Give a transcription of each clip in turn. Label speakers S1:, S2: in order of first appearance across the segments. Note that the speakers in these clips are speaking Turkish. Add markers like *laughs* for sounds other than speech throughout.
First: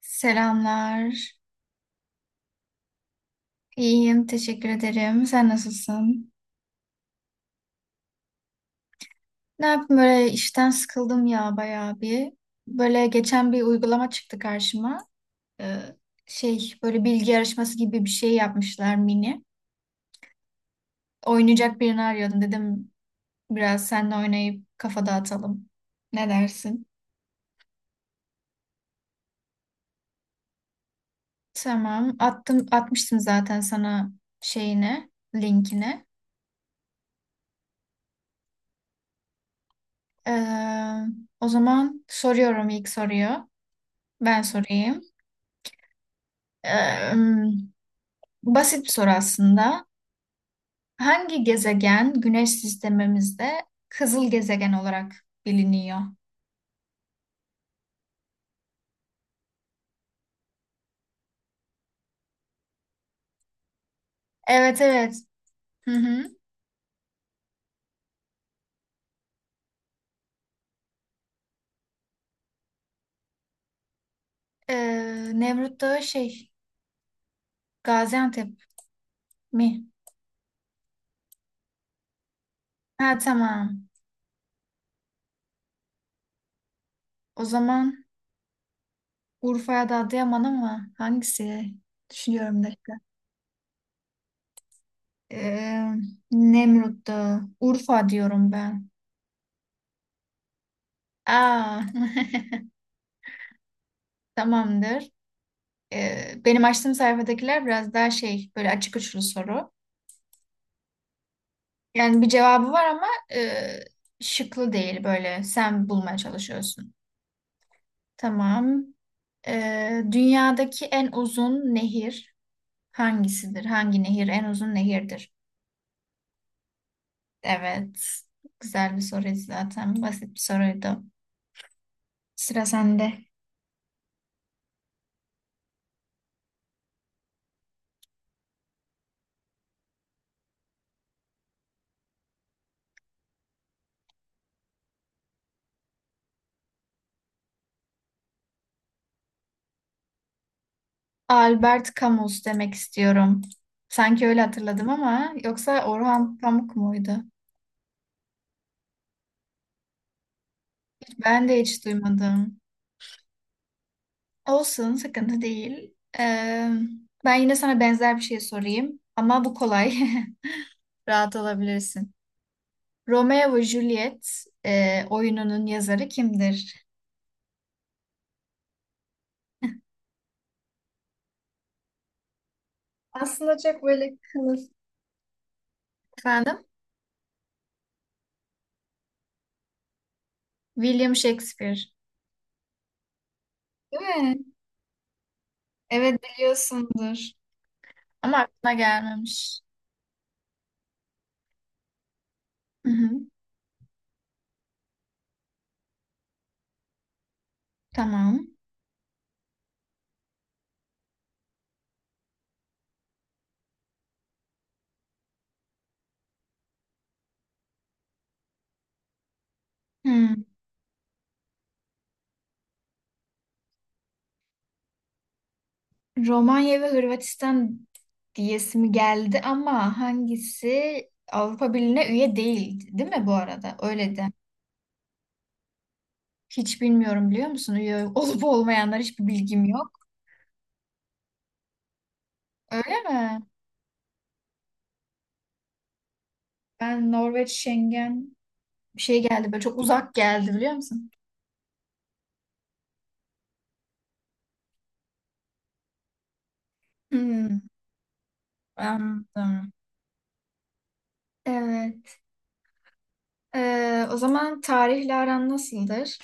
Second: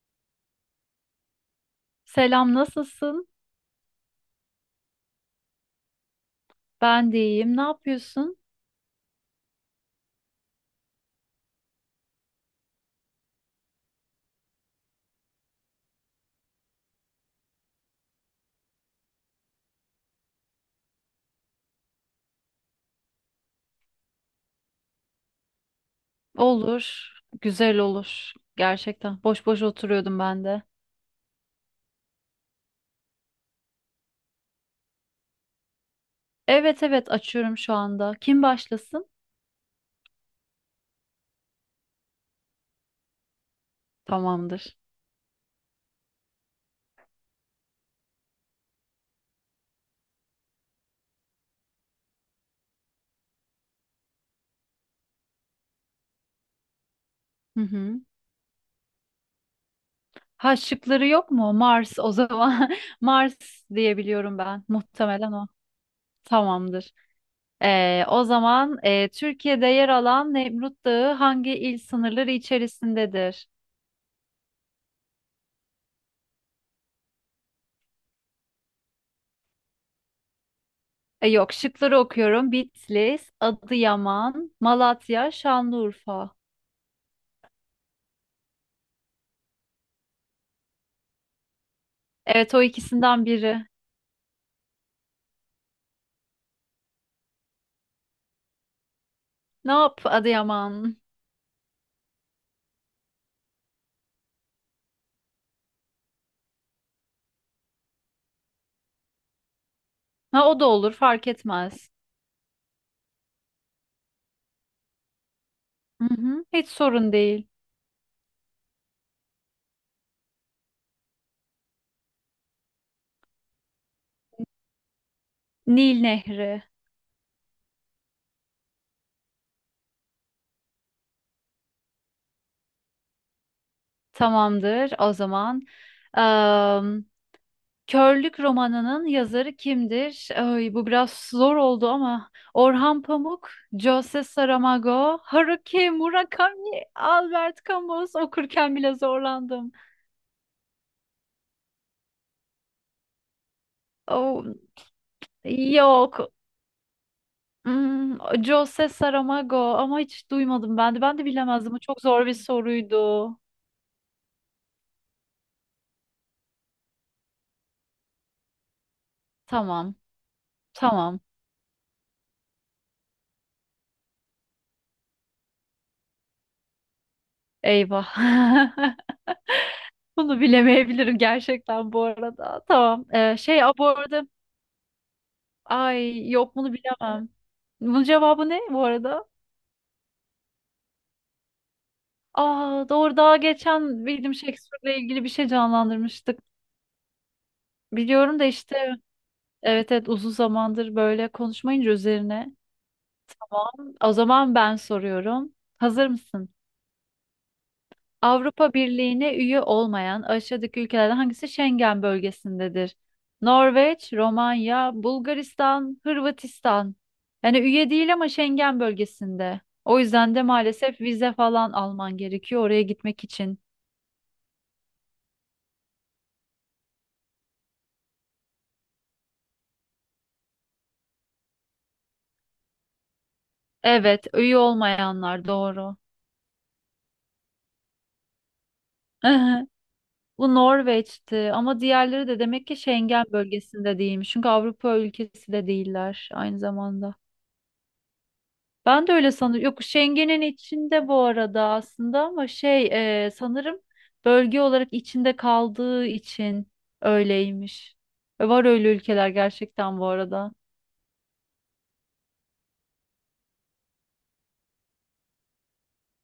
S1: Selamlar.
S2: Selam, nasılsın?
S1: İyiyim, teşekkür ederim. Sen nasılsın?
S2: Ben de iyiyim. Ne yapıyorsun?
S1: Ne yapayım böyle işten sıkıldım ya bayağı bir. Böyle geçen bir uygulama çıktı karşıma. Ee, şey böyle bilgi yarışması gibi bir şey yapmışlar mini. Oynayacak birini arıyordum dedim biraz seninle oynayıp kafa dağıtalım. Ne dersin?
S2: Olur, güzel olur. Gerçekten. Boş boş oturuyordum ben de.
S1: Tamam. Atmıştım zaten sana şeyine, linkini.
S2: Evet evet, açıyorum şu anda. Kim başlasın?
S1: Ee, o zaman soruyorum ilk soruyu. Ben
S2: Tamamdır.
S1: sorayım. Ee, basit bir soru aslında. Hangi gezegen Güneş sistemimizde kızıl gezegen olarak biliniyor?
S2: Hı hı. Ha, şıkları yok mu? Mars o zaman. *laughs* Mars diyebiliyorum ben.
S1: Evet, evet.
S2: Muhtemelen o.
S1: Hı hı.
S2: Tamamdır. O zaman Türkiye'de yer alan Nemrut Dağı hangi il sınırları içerisindedir?
S1: Nemrut Dağı şey Gaziantep mi?
S2: Yok, şıkları okuyorum.
S1: Ha,
S2: Bitlis,
S1: tamam.
S2: Adıyaman, Malatya, Şanlıurfa.
S1: O zaman Urfa ya da Adıyaman, ama hangisi?
S2: Evet,
S1: Düşünüyorum
S2: o
S1: bir dakika.
S2: ikisinden biri.
S1: Ee, Nemrut Dağı. Urfa diyorum ben.
S2: Ne yap, Adıyaman?
S1: Aa. *laughs* Tamamdır. Benim açtığım sayfadakiler biraz daha şey böyle açık uçlu soru.
S2: Ha, o da olur, fark etmez.
S1: Yani bir cevabı var ama e, şıklı değil böyle. Sen
S2: Hı
S1: bulmaya
S2: hı, hiç
S1: çalışıyorsun.
S2: sorun değil.
S1: Tamam. Dünyadaki en uzun nehir hangisidir? Hangi nehir en uzun nehirdir?
S2: Nil Nehri.
S1: Evet. Güzel bir soruydu zaten. Basit bir soruydu. Sıra sende.
S2: Tamamdır o zaman. Am, Körlük romanının yazarı kimdir? Ay, bu biraz zor oldu ama Orhan Pamuk, Jose Saramago, Haruki Murakami, Albert Camus okurken bile zorlandım.
S1: Albert Camus demek istiyorum. Sanki öyle
S2: Oh,
S1: hatırladım, ama yoksa
S2: yok.
S1: Orhan Pamuk muydu?
S2: Hmm, Jose Saramago, ama hiç duymadım ben de. Ben de
S1: Ben de
S2: bilemezdim. Bu
S1: hiç
S2: çok zor bir
S1: duymadım.
S2: soruydu.
S1: Olsun, sıkıntı değil. Ee, ben yine sana benzer bir şey sorayım, ama bu kolay.
S2: Tamam.
S1: *laughs*
S2: Tamam.
S1: Rahat olabilirsin. Romeo ve Juliet oyununun yazarı kimdir?
S2: Eyvah. *laughs* Bunu bilemeyebilirim gerçekten bu arada. Tamam.
S1: Aslında
S2: Şey, aa,
S1: çok
S2: bu
S1: böyle
S2: arada,
S1: kılıf.
S2: ay yok,
S1: Efendim?
S2: bunu bilemem. Bunun cevabı ne bu arada?
S1: William Shakespeare,
S2: Aa, doğru, daha
S1: değil
S2: geçen William
S1: mi?
S2: Shakespeare'le ilgili bir şey
S1: Evet,
S2: canlandırmıştık.
S1: biliyorsundur. Ama
S2: Biliyorum da
S1: aklına
S2: işte,
S1: gelmemiş.
S2: evet evet, uzun zamandır böyle konuşmayınca üzerine.
S1: Hı hı,
S2: O zaman ben soruyorum. Hazır mısın?
S1: tamam.
S2: Avrupa Birliği'ne üye olmayan aşağıdaki ülkelerden hangisi Schengen bölgesindedir? Norveç, Romanya, Bulgaristan, Hırvatistan. Yani üye değil ama Schengen bölgesinde. O
S1: Hmm.
S2: yüzden de maalesef vize falan alman gerekiyor oraya gitmek için.
S1: Romanya ve Hırvatistan diyesimi geldi, ama hangisi Avrupa Birliği'ne üye değil, değil mi bu arada? Öyle
S2: Evet,
S1: de.
S2: üye olmayanlar doğru.
S1: Hiç bilmiyorum, biliyor musun? Üye olup olmayanlar hiçbir bilgim
S2: *laughs*
S1: yok.
S2: Bu Norveç'ti ama diğerleri de demek ki
S1: Öyle
S2: Schengen
S1: mi?
S2: bölgesinde değilmiş. Çünkü Avrupa ülkesi de değiller aynı
S1: Ben
S2: zamanda.
S1: Norveç, Schengen bir
S2: Ben de
S1: şey
S2: öyle
S1: geldi böyle,
S2: sanırım.
S1: çok
S2: Yok,
S1: uzak
S2: Schengen'in
S1: geldi biliyor
S2: içinde
S1: musun?
S2: bu arada aslında, ama şey, sanırım bölge olarak içinde kaldığı için
S1: Hmm,
S2: öyleymiş. Var öyle ülkeler
S1: anladım.
S2: gerçekten bu arada.
S1: Evet. O zaman tarihle aran nasıldır?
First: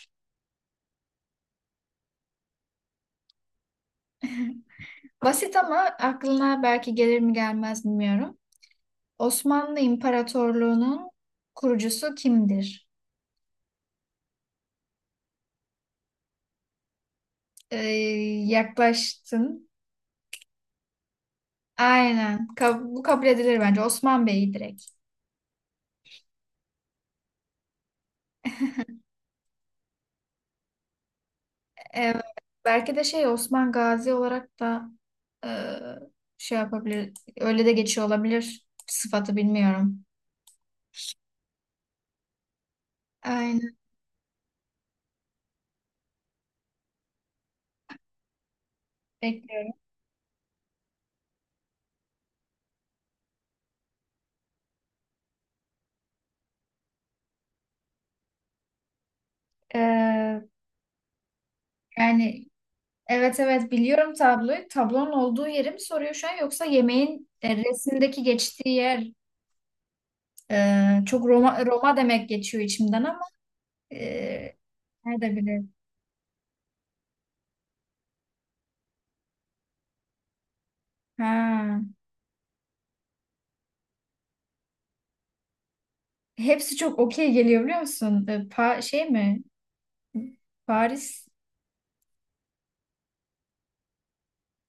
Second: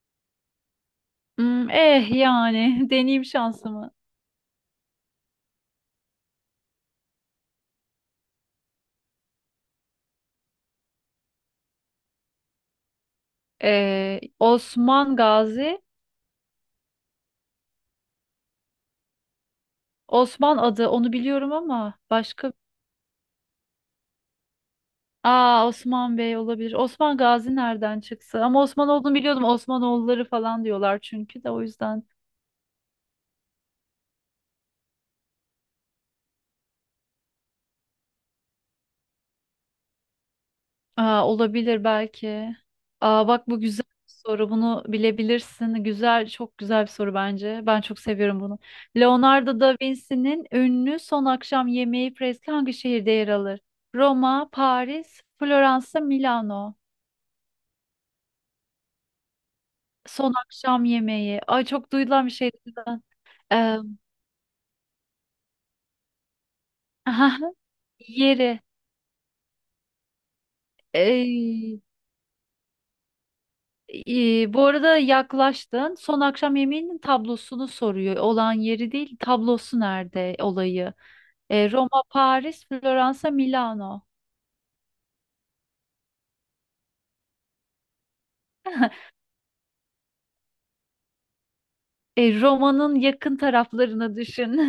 S2: Hmm, eh yani, *laughs* deneyim şansımı.
S1: Basit, ama aklına belki gelir mi gelmez bilmiyorum. Osmanlı İmparatorluğu'nun kurucusu kimdir?
S2: Osman Gazi,
S1: Ee, yaklaştın.
S2: Osman adı, onu biliyorum ama
S1: Aynen.
S2: başka...
S1: Bu kabul edilir bence. Osman Bey'i direkt.
S2: Aa, Osman Bey olabilir. Osman Gazi nereden çıksa? Ama Osman olduğunu biliyordum. Osmanoğulları falan diyorlar çünkü de, o yüzden.
S1: Evet, belki de şey Osman Gazi olarak da e, şey yapabilir. Öyle de geçiyor olabilir. Sıfatı bilmiyorum.
S2: Aa, olabilir belki. Aa, bak, bu
S1: Aynen,
S2: güzel bir soru. Bunu bilebilirsin. Güzel, çok güzel bir soru bence. Ben çok seviyorum bunu. Leonardo
S1: bekliyorum.
S2: da Vinci'nin ünlü Son Akşam Yemeği freski hangi şehirde yer alır? Roma, Paris, Floransa, Milano. Son
S1: E,
S2: Akşam Yemeği. Ay, çok duyulan bir
S1: yani
S2: şey zaten.
S1: evet, evet
S2: Ee,
S1: biliyorum tabloyu. Tablonun olduğu yeri mi soruyor şu an, yoksa yemeğin
S2: *laughs*
S1: resimdeki
S2: yeri.
S1: geçtiği yer. Çok Roma
S2: Ee,
S1: Roma demek geçiyor içimden, ama e,
S2: Bu arada
S1: nerede bilir.
S2: yaklaştın. Son akşam yemeğinin tablosunu soruyor. Olan yeri değil, tablosu nerede olayı.
S1: Ha.
S2: Roma, Paris, Floransa, Milano.
S1: Hepsi çok okey geliyor, biliyor musun? E, Pa şey
S2: *laughs*
S1: mi? Paris,
S2: Roma'nın yakın taraflarını düşün.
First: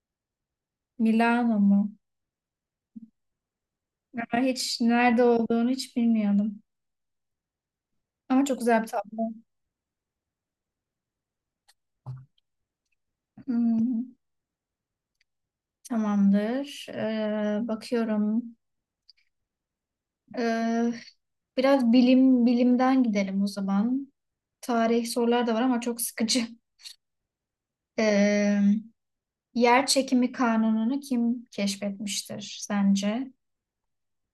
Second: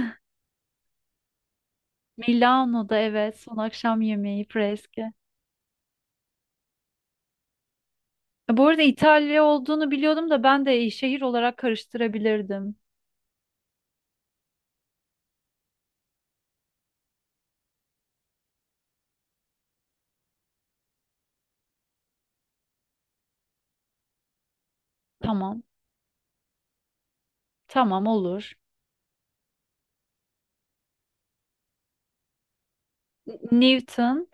S1: Milano mu?
S2: *laughs* Milano'da, evet, son akşam
S1: Ama
S2: yemeği
S1: hiç
S2: freski.
S1: nerede olduğunu hiç bilmiyordum. Ama çok
S2: Bu
S1: güzel
S2: arada
S1: bir tablo.
S2: İtalya olduğunu biliyordum da, ben de şehir olarak karıştırabilirdim.
S1: Hmm, tamamdır. Bakıyorum. Ee, biraz bilim bilimden gidelim o zaman. Tarih sorular da var
S2: Tamam.
S1: ama çok sıkıcı.
S2: Tamam, olur.
S1: Ee, yer çekimi kanununu kim keşfetmiştir sence?
S2: Newton.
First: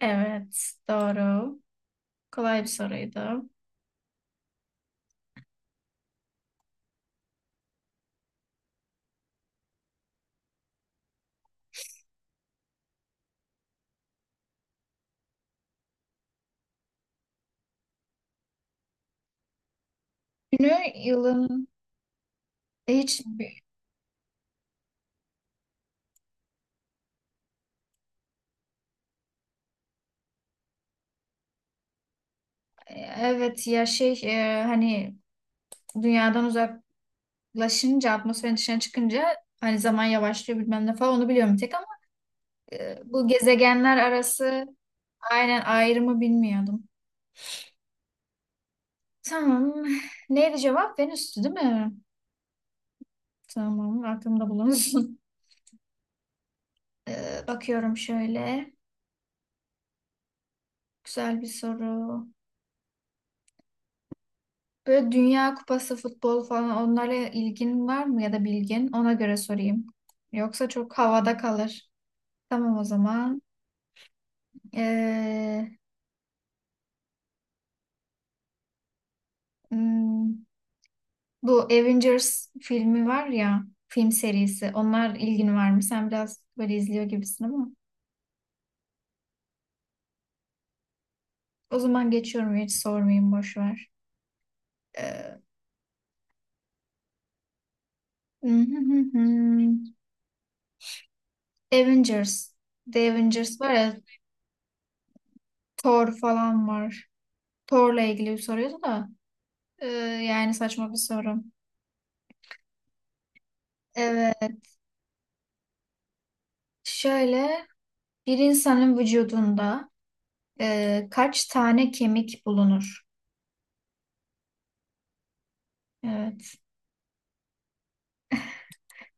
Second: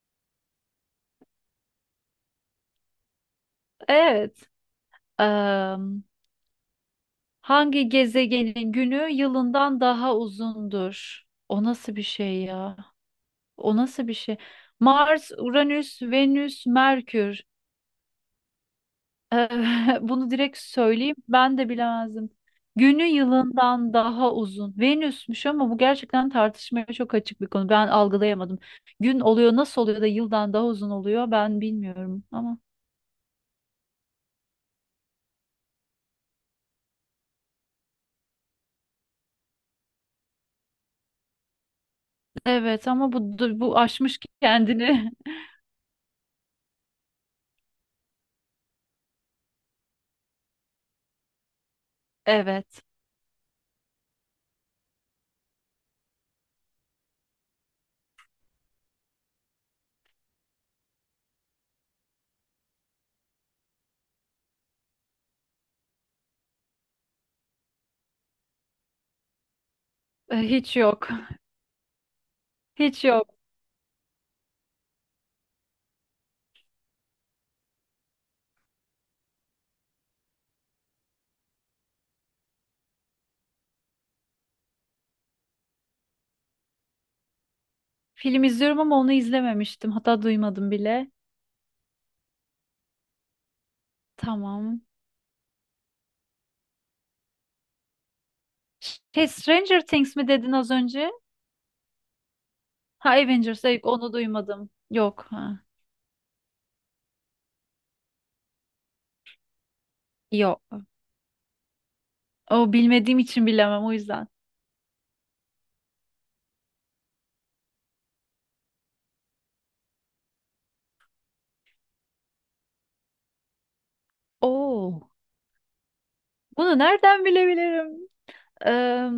S1: Evet, doğru. Kolay bir soruydu.
S2: Evet. Am, Hangi gezegenin günü yılından daha uzundur? O nasıl bir şey ya? O nasıl bir şey? Mars, Uranüs, Venüs, Merkür. *laughs* Bunu direkt
S1: Günü
S2: söyleyeyim, ben
S1: yılın,
S2: de bilemezdim. Günü
S1: hiç.
S2: yılından daha uzun. Venüsmüş, ama bu gerçekten tartışmaya çok açık bir konu. Ben algılayamadım. Gün oluyor, nasıl oluyor da yıldan daha uzun oluyor, ben bilmiyorum ama.
S1: Evet ya şey, hani dünyadan uzak laşınca atmosferin dışına çıkınca, hani zaman yavaşlıyor bilmem ne falan onu biliyorum bir tek, ama
S2: Evet ama bu,
S1: bu
S2: bu
S1: gezegenler
S2: aşmış
S1: arası
S2: kendini. *laughs*
S1: aynen ayrımı bilmiyordum. Tamam. Neydi cevap? Venüs'tü, değil mi?
S2: Evet.
S1: Tamam, aklımda bulunsun. *laughs* Bakıyorum şöyle. Güzel bir soru. Böyle Dünya Kupası futbol falan, onlara ilgin var mı ya da bilgin? Ona göre sorayım. Yoksa
S2: Hiç
S1: çok
S2: yok.
S1: havada kalır. Tamam o
S2: Hiç yok.
S1: zaman. E, hmm, Bu Avengers filmi var ya, film serisi. Onlar ilgin var mı? Sen biraz böyle izliyor gibisin ama.
S2: Film izliyorum ama onu izlememiştim. Hatta duymadım bile.
S1: O zaman geçiyorum, hiç sormayayım, boş ver.
S2: Tamam.
S1: Ee, *laughs*
S2: Şey, Stranger Things mi dedin az önce?
S1: Avengers. The
S2: Ha,
S1: Avengers
S2: Avengers.
S1: var
S2: Hayır,
S1: ya,
S2: onu duymadım. Yok. Ha.
S1: Thor falan var. Thor'la ilgili bir soruyordu da. ee, Yani
S2: Yok.
S1: saçma bir soru.
S2: O, bilmediğim için bilemem o yüzden.
S1: Evet, şöyle bir insanın vücudunda kaç tane kemik bulunur?
S2: Oo,
S1: Evet.
S2: bunu nereden bilebilirim? Eee,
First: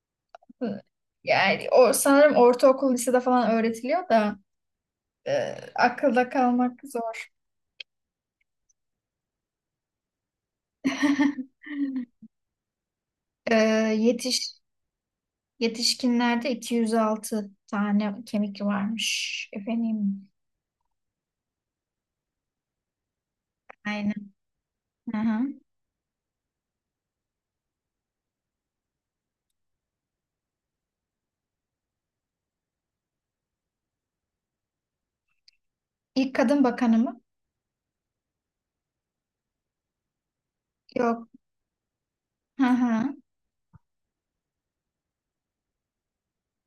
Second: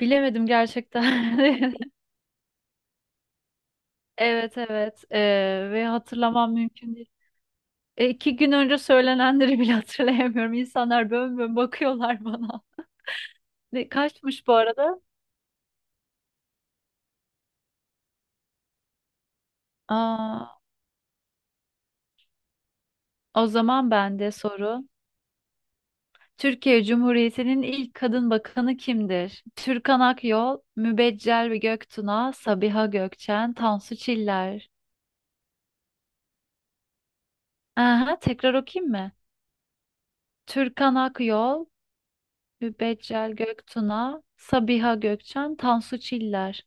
S2: Bilemedim gerçekten.
S1: Yani o
S2: *laughs*
S1: sanırım ortaokul lisede falan öğretiliyor da
S2: Evet evet. Ve
S1: akılda
S2: hatırlamam
S1: kalmak
S2: mümkün değil.
S1: zor.
S2: İki gün önce söylenenleri bile *laughs* hatırlayamıyorum. İnsanlar bön bön
S1: *laughs*
S2: bakıyorlar bana.
S1: E,
S2: Ne kaçmış bu
S1: yetiş
S2: arada?
S1: yetişkinlerde 206 tane kemik varmış efendim.
S2: Aa, o zaman
S1: Aynen.
S2: bende soru.
S1: Hı hı.
S2: Türkiye Cumhuriyeti'nin ilk kadın bakanı kimdir? Türkan Akyol, Mübeccel Göktuna, Sabiha Gökçen, Tansu Çiller.
S1: İlk kadın bakanı mı?
S2: Aha, tekrar okuyayım mı? Türkan
S1: Yok.
S2: Akyol,
S1: Hı hı.
S2: Mübeccel Göktuna, Sabiha Gökçen, Tansu Çiller.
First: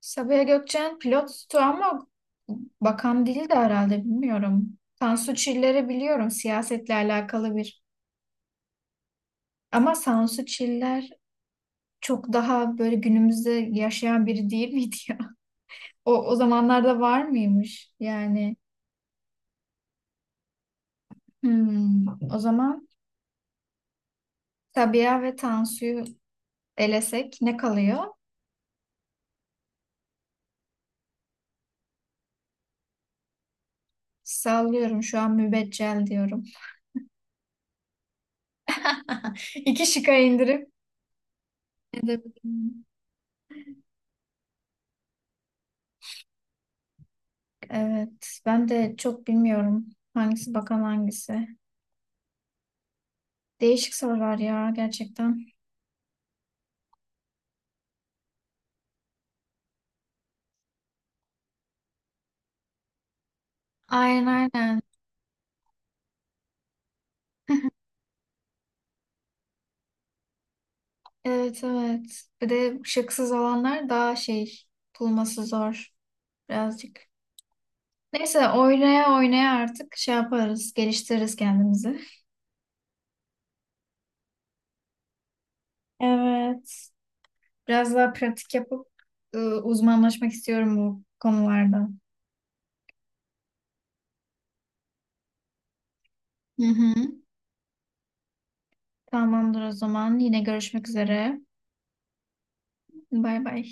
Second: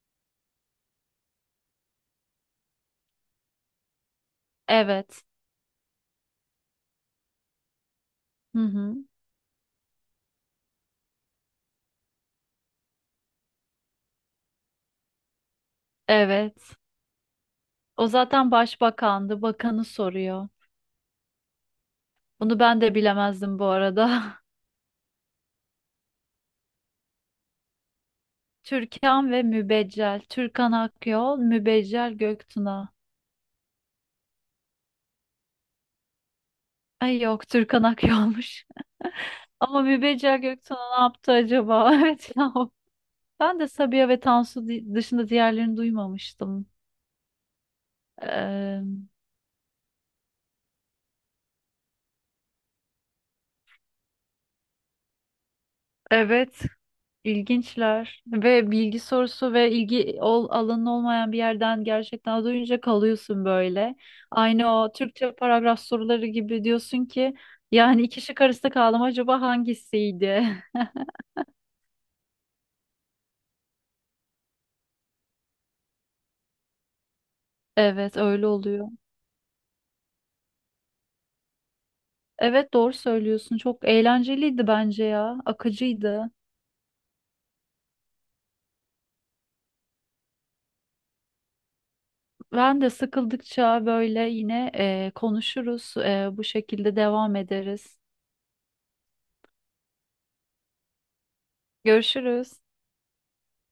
S1: Sabiha Gökçen pilottu, ama bakan değil de herhalde, bilmiyorum.
S2: Evet.
S1: Tansu Çiller'i biliyorum, siyasetle alakalı bir.
S2: Hı hı.
S1: Ama Tansu Çiller çok daha böyle günümüzde yaşayan biri değil miydi ya? *laughs* O
S2: Evet.
S1: zamanlarda var mıymış?
S2: O zaten
S1: Yani.
S2: başbakandı. Bakanı soruyor.
S1: Hmm, o
S2: Bunu ben
S1: zaman
S2: de bilemezdim bu arada.
S1: Sabiha ve Tansu'yu elesek ne kalıyor?
S2: *laughs* Türkan ve Mübeccel. Türkan Akyol, Mübeccel Göktuna.
S1: Sallıyorum şu an, mübeccel diyorum.
S2: Ay yok, Türkan Akyol'muş. *laughs*
S1: *laughs*
S2: Ama
S1: İki şıka
S2: Mübeccel
S1: indirip
S2: Göktuna ne yaptı acaba? *laughs* Evet ya.
S1: edebilirim.
S2: Ben de Sabiha ve Tansu dışında diğerlerini duymamıştım.
S1: Evet, ben
S2: Eee,
S1: de çok bilmiyorum hangisi bakan hangisi. Değişik sorular ya, gerçekten.
S2: evet. İlginçler ve bilgi sorusu ve ilgi alanın olmayan bir yerden gerçekten duyunca kalıyorsun böyle.
S1: Aynen,
S2: Aynı
S1: aynen.
S2: o Türkçe paragraf soruları gibi, diyorsun ki
S1: *laughs*
S2: yani iki şık arasında kaldım, acaba hangisiydi? *laughs*
S1: Evet, evet. Bir de şıksız olanlar daha şey, bulması zor birazcık.
S2: Evet, öyle
S1: Neyse,
S2: oluyor.
S1: oynaya oynaya artık şey yaparız, geliştiririz kendimizi.
S2: Evet, doğru söylüyorsun, çok eğlenceliydi bence ya, akıcıydı.
S1: Evet. Biraz daha pratik yapıp uzmanlaşmak istiyorum bu konularda.
S2: Ben de sıkıldıkça böyle yine konuşuruz, bu
S1: Hı hı.
S2: şekilde devam ederiz.
S1: Tamamdır o zaman. Yine görüşmek üzere.
S2: Görüşürüz.
S1: Bay bay.